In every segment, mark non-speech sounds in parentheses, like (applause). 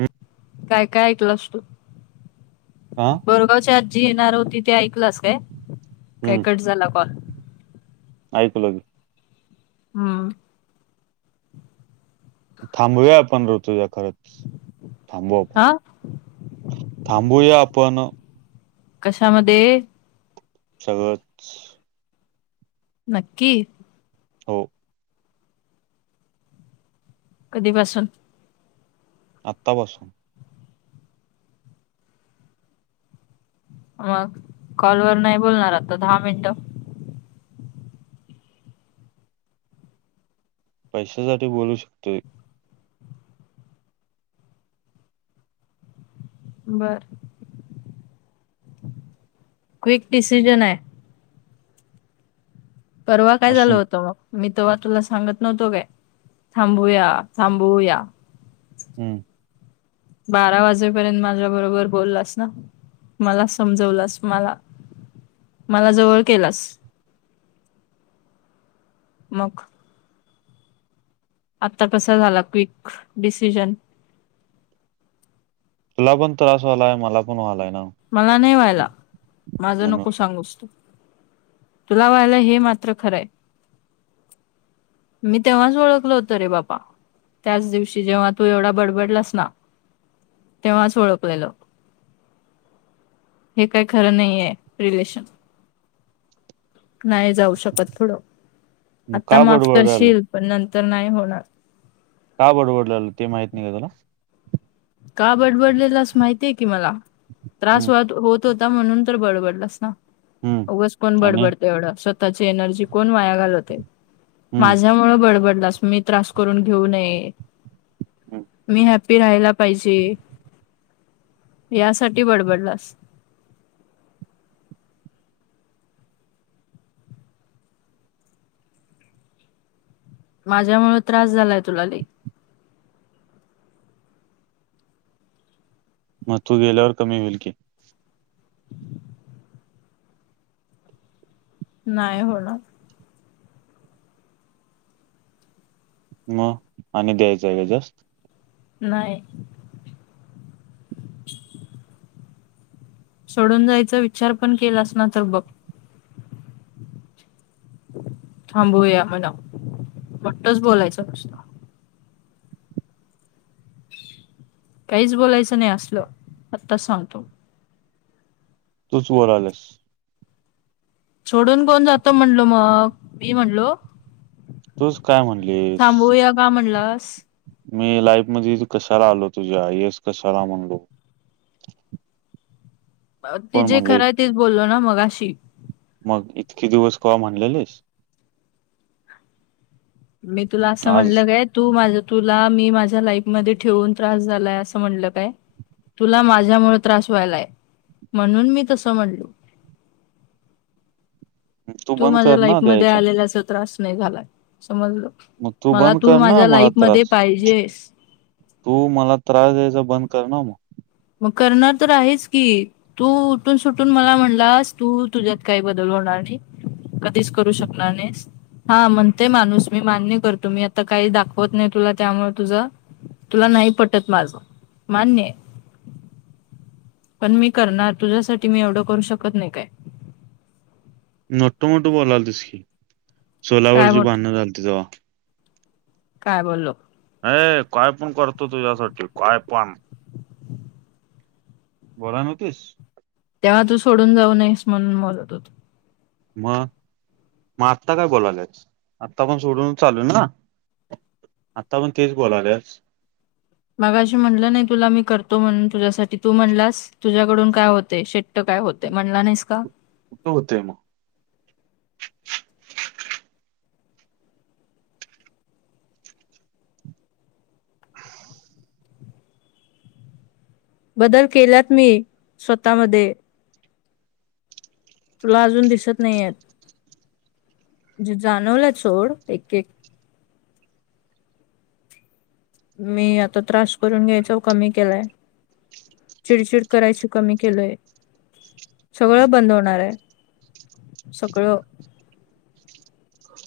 हम्म, काय काय ऐकलं ह बोरगावच्या आ जी येणार होती तेी ऐकलंस काय काय हम्म कट झाला कॉल ऐकलं की हम् थांबूया आपण ऋतूज खरच थांबू आपण हा थांबूया आपण कशामध्ये सगळंच नक्की हो कधीपासून आत्ता पा सून मग कॉलवरर नाही बोलणार आता दहा मिनटं पैशासाठी बोलू शकतोय बर क्विक डिसिजन आहे परवा काय झालं असून होतं मग मी ते्हा तुला सांगत नव्हतो काय थांबूया थांबवया हम्म बारा वाजेपर्यंत माझ्या बरोबर बोललास ना मला समजवलास मला मला जवळ केलास मग आता कसा झाला क्विक डिसिजन तुला पण त्रास झालाय मला पण व्हालाय ना मला नाही व्हायला माझ म्हणून नको सांगूचतो तुला व्हायला हे मात्र खरंय मी तेव्हाच ओळखल होतं रे बापा त्याच दिवशी जेव्हा तू एवढा बडबडलास ना तेव्हाच ओळखलेल हे काही खरं नाही आहे रिलेशन नाही जाऊ शकत थोडं मग आता का माफ बडबडायला करशील पण नंतर नाही होणार का बडबडलेलं ते माहित नाही का तुला का बडबडलेला अस माहितीय की मला त्रास हम्म हो होत होता म्हणून तर बडबडलास हम्म नाघच कोण आणि बडबड तेवढ स्वतःची एनर्जी कोण वाया घालवते हम्म माझ्यामुळे बडबडला स म त्रास करून घेऊ नय हम्म. मी हपी राला पाहिजे यासाठी बडबडला अस माझ्यामुळं त्रास झालाय तुला लय. म तू गेल्यावर कमी होईल की. (unintelligible) नाय होणार. मग आणि द्यायचाय का त्रास. नाही. सोडून जायचा विचार पण केलास ना तर बघ. थांबूया म्हण मोट्टच बोलायचं नुस्तं. काहीच बोलायचं नाही असलं आत्ताच सांगतो. तूच बोलल्यास. सोडून कोण जातो म्हणलो मग मी म्हणलो. तूच काय म्हणलीस थांबूया का म्हणलास. मी लाईफ मधे कशाला आलो तुझ्या येस कशाला म्हनलो. ते कोण जे म्हणलंय खरंय तेच बोललो ना मगाशी. मग इतके दिवस कवा म्हणल्यालीस. मी तुला असं आज म्हणलं. तू माझं तुला मी माझ्या लाईफ मध्ये ठेवून त्रास झालाय असं म्हणलं काय. तुला माझ्यामुळे त्रास व्हायलाय म्हणून मी तसं म्हणलो. तू बंद माझ्या कर लाईफ ना मध्ये द्यायचा आलेलाच त्रास नाही झालाय समजल. मग मला बंद तू कर ना माझ्या मला लाईफ मध्ये त्रास पाहिजेस. तू मला त्रास द्यायचा बंद कर ना मग. मग करणार तर आहेच की. तू उठून सुटून मला म्हणलास तू तुझ्यात काही बदल होणार नाही. कधीच करू शकणार नाहीस. हा म्हणते माणूस मी मान्य करतो मी आता काही दाखवत नाही तुला त्यामुळे तुझं तुला नाही पटत माझ मान्यय. पण मी करणार तुझ्यासाठी मी एवढं करू शकत नाही काय. मोठं मोठं बोलालतीस की काय सोलावरची मोठ भांडणं झालती तवा. काय बोललो. ये काय पण करतो तुझ्यासाठी काय पण. बोलाय न्हवतीस. तेव्हा तू सोडून जाऊ नयेस म्हणून बोलत होतो. मग मग आत्ता का बोलाल्यास आत्ता पण सोडूनच चाल्लोय ना. आता पण तेच बोलाल्यास. मागाशी म्हणलं नाय तुला मी करतो म्हणून तुझ्यासाठी तू म्हणलास तुझ्याकडून काय होतय शे काय होतय म्हणला नाहीस का? कुठं होतेय मग. बदल केल्यात मी स्वतः मधे. तुला अजून दिसत नाहीयेत. म्हणजे जाणवलेत सोड एक एक मी आता त्रास करून घ्यायचोव कमी केलाय. चिडचिड करायची कमी केलोय सगळ बंद होणार. सगळं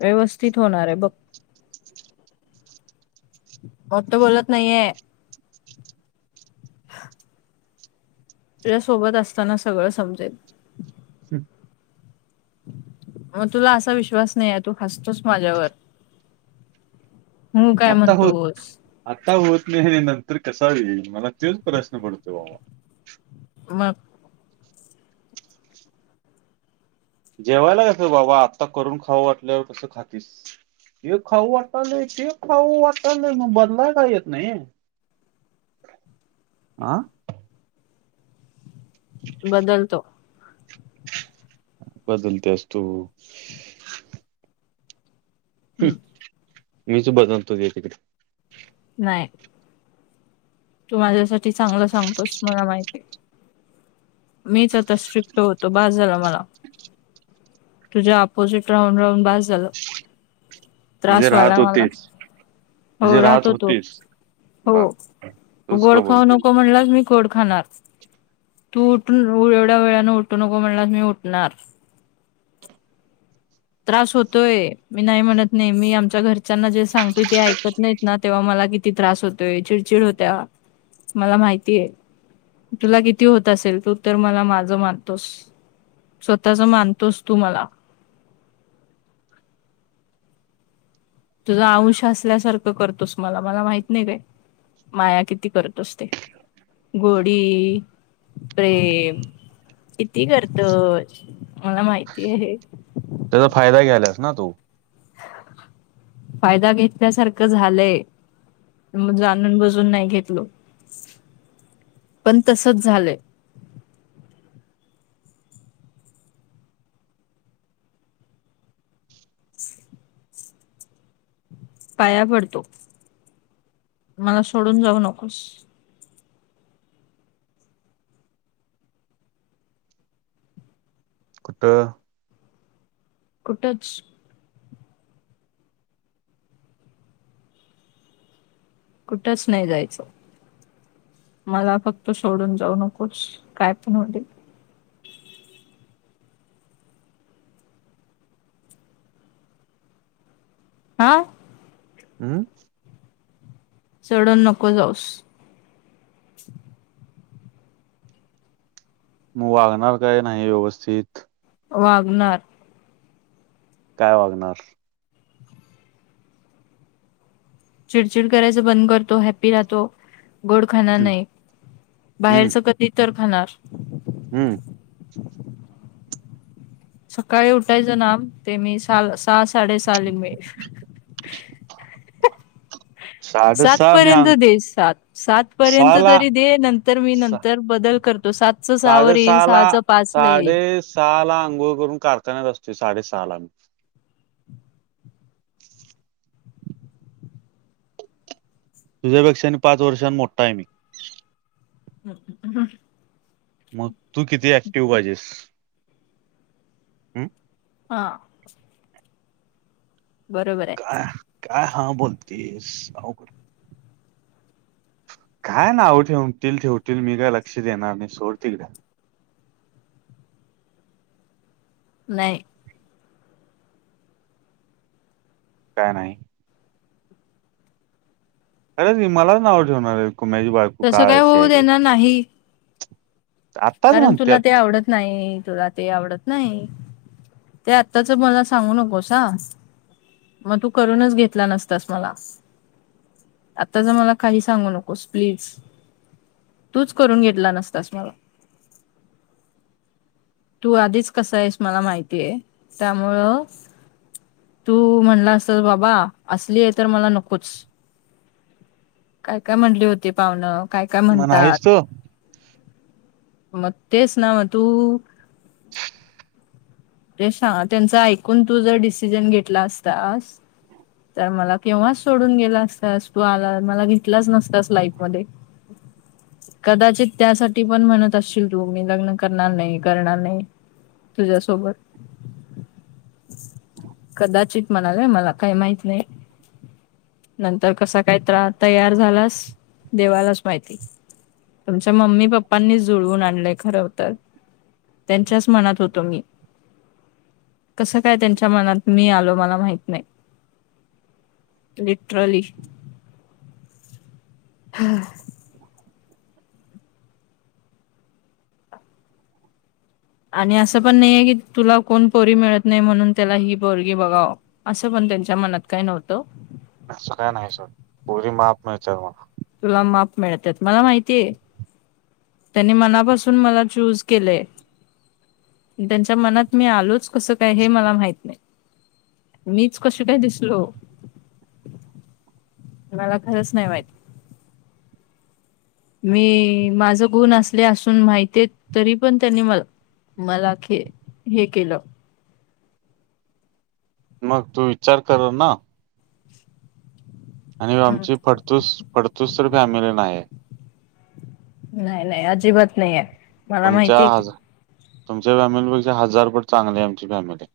व्यवस्थित होणारय बघ. मोठं बोलत नाहीये. तुझ्या सोबत असताना सगळं संपतय. मग तुला असा विश्वास नाहीये तू हासतोस माझ्यावर. हं काय आता होत म्हणतोस. आता होत नाही नंतर कसा येईल मला तोच प्रश्न पडतो बाबा मग जेवायला कसं बाबा आत्ता करून खावं वाटल्यावर कसं खातीस. हे खाऊ वाटालंय ते खाऊ वाटालंय मग बनवायला येत न्हाई. आा. बदलतो. बदलत्यास तू मीच बदलतो घे तिकडे नाही. तू माझ्यासाठी चांगलं सांगतोस मला माहिती मीच आता स्ट्रिक्ट होतो बास झाला मला तुझ्या अपोजिट राहून राहून बास झालं म्हणजे त्रास राहत व्हायला मला होतेच हो म्हणजे राहत राहतो तो होतीस बर हो तूच गोड कबूल खाऊ केलं. नको म्हणलाच मी गोड खाणार तू उठून एवढ्या वेळने उठू नको म्हणलास मी उठणार. त्रास होतोय मी नाही म्हणत नाही मी आमच्या घरच्यांना जे सांगतोय ते ऐकत नाही. ना तेव्हा मला किती त्रास होतोय चिडचिड होत्या मला माहिती आहे. तुला किती होत असेल तू तर मला माझं मानतोस. स्वतःच मानतोस तू मला तुझा आयुंश असल्यासारखं करतोस मला मला माहित नाही काय माया किती करतो ते गोडी प्रेम किती करतो मला माहिती आहे त्याचा फायदा घ्यायल्यास ना तू. फायदा घेतल्यासारखं झालंय मग जाणून बजून नाही घेतलो पण तसच झालंय अ पाया पडतो मला सोडून जाऊ नकोस त कुठच कुठच नाही जायचं मला फक्त सोडून जाऊ नकोस काय पण हो हा. हम सोडून नको जाऊस. मग वागणार काय नाही व्यवस्थित वागणार. काय वागणार चिडचिड करायच बंद करतो हॅप्पी राहतो गोड खाणार हम्म नाही हम्म बाहेरच क कधी तर घणार हम्म सकाळी उठायचं नाम ते मी सल सहा साडे सहाली मिळ (inaudible) सात साडेसहा मी पर्यंत अंग दे सात सात पर्यंत सहाला तरी दे नंतर मी सा नंतर बदल करत तो सातचं सहावर येईन सहाचं पाचलं येईल सहा ला आंघोळ करून कारखान्यात असते साडे सहाला मी तुझ्या पेक्षा पाच वर्षां नी मोठा आहे मी हो मग तू किती ऍक्टिव्ह पाहिजेस. हं ह बरोबर आहे अ अ, हा हा बोलतीस अवगड काय नाव ठेवतील ठेवतील मी काय लक्ष देणार नाही सोड तिकड नाही काय नाही अरे ती मलाच नाव, ठेणार आहे, कुमेश्वर. तसं काय होऊ देणार नाही. आत्ताच कारण तुला ते, म्हणत्यात आवडत नाही. तुला ते, आवडत नाही. ते आत्ताच मला सांगू, नकोस हः. मग तू करूनच, घेतला नसतास मला. आताचं ज मला काही, सांगू नकोस प्लीज. तूच करून घेतला, नसतास मला. तू आधीच कसा आहेस, मला माहिती आहे. त्यामुळं तू म्हणला असतास बाबा असली आहे तर, मला नकोच. काय काय म्हणली होती पाहुनं. काय काय मग म्हणतात नाहीस तर मग तेच ना मग तू तेचं ना त्यांच ऐकून तू जर, डिसिजन घेतला असतास. तर मला केव्हाच सोडून गेला असतास, तू आला मला घेतलाच नसतास लाईफ मध्ये. (unintelligible) कदाचित त्यासाठी पण, म्हणत असशील तू मी लग्न करणार नाही करणार नाही. तुझ्यासोबत. कदाचित म्हणाले, मला काही माहित नाही. नंतर कसा काय त्र तयार झालास, देवालाच माहिती. तुमच्या मम्मी पप्पांनीचं जुळवून आणलंय खरं होत. त्यांच्याच मनात होतो मी. कसं काय, त्यांच्या मनात मी आलो, मला माहित नाही. लिट्रली हः हं आणि असं पण नाहीये की, तुला कोण पोरी मिळत नाही म्हणून, त्याला ही पोरगी बघाव. असं पण, त्यांच्या मनात काही, नव्हतं. असं काय नाही सोड, पोरी माप मिळतात मला तुला माप, मिळत मला माहितीय. त्यांनी मनापासून, मला चूज केलेय. त्यांच्या मनात मी आलोच, कसं काय? हे, मला माहित नाही. मीच कस काय? दिसलो. मला खरंच नाही माहिती. मी माझ गुण असले असून माहिती तरी पण, त्यांनी मला. मला खे, हे केलं. मग तू, विचार कर ना. आणि हम्म आमची फडतूस, फडतूस तर फॅमिली नाही आहे. नाही नाही अजिबात नाही आहे. मला तुमच्या माहितीय की हज तुमच्या फॅमिलीपेक्षा, हजार पट चांगली आमची फॅमिली.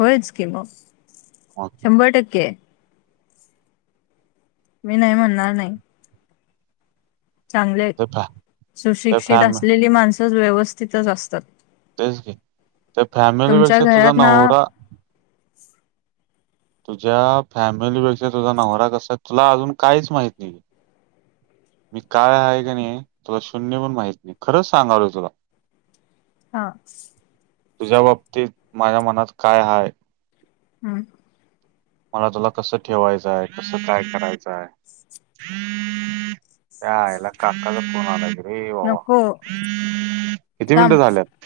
होयच कि मग मग शंभर टक्के आहे. मी नाही, म्हणणार नाही. चांगले ते फॅ ते सुशिक्षित फॅम असलेली, माणसं व्यवस्थितच असतात. तेच की, ते तुमच्या फॅमिलीपेक्षा तुझा घरात ना नवरा तुझ्या फॅमिलीपेक्षा तुझा नवरा कसा, तुला अजून काहीच माहत नाही. मी काय आहे का, नाही तुला शून्य पण माहित नाही. खरंच सांगाल तुला. हा (inaudible) तुझ्या बाबतीत माझ्या मनात काय हाय? हम मला तुला कसं ठेवायचंय, कसं काय करायचंय? च्यायला काकाचा फोन आलाय बघ अ वा वा नको किती थांब मिनिटं झाल्यात.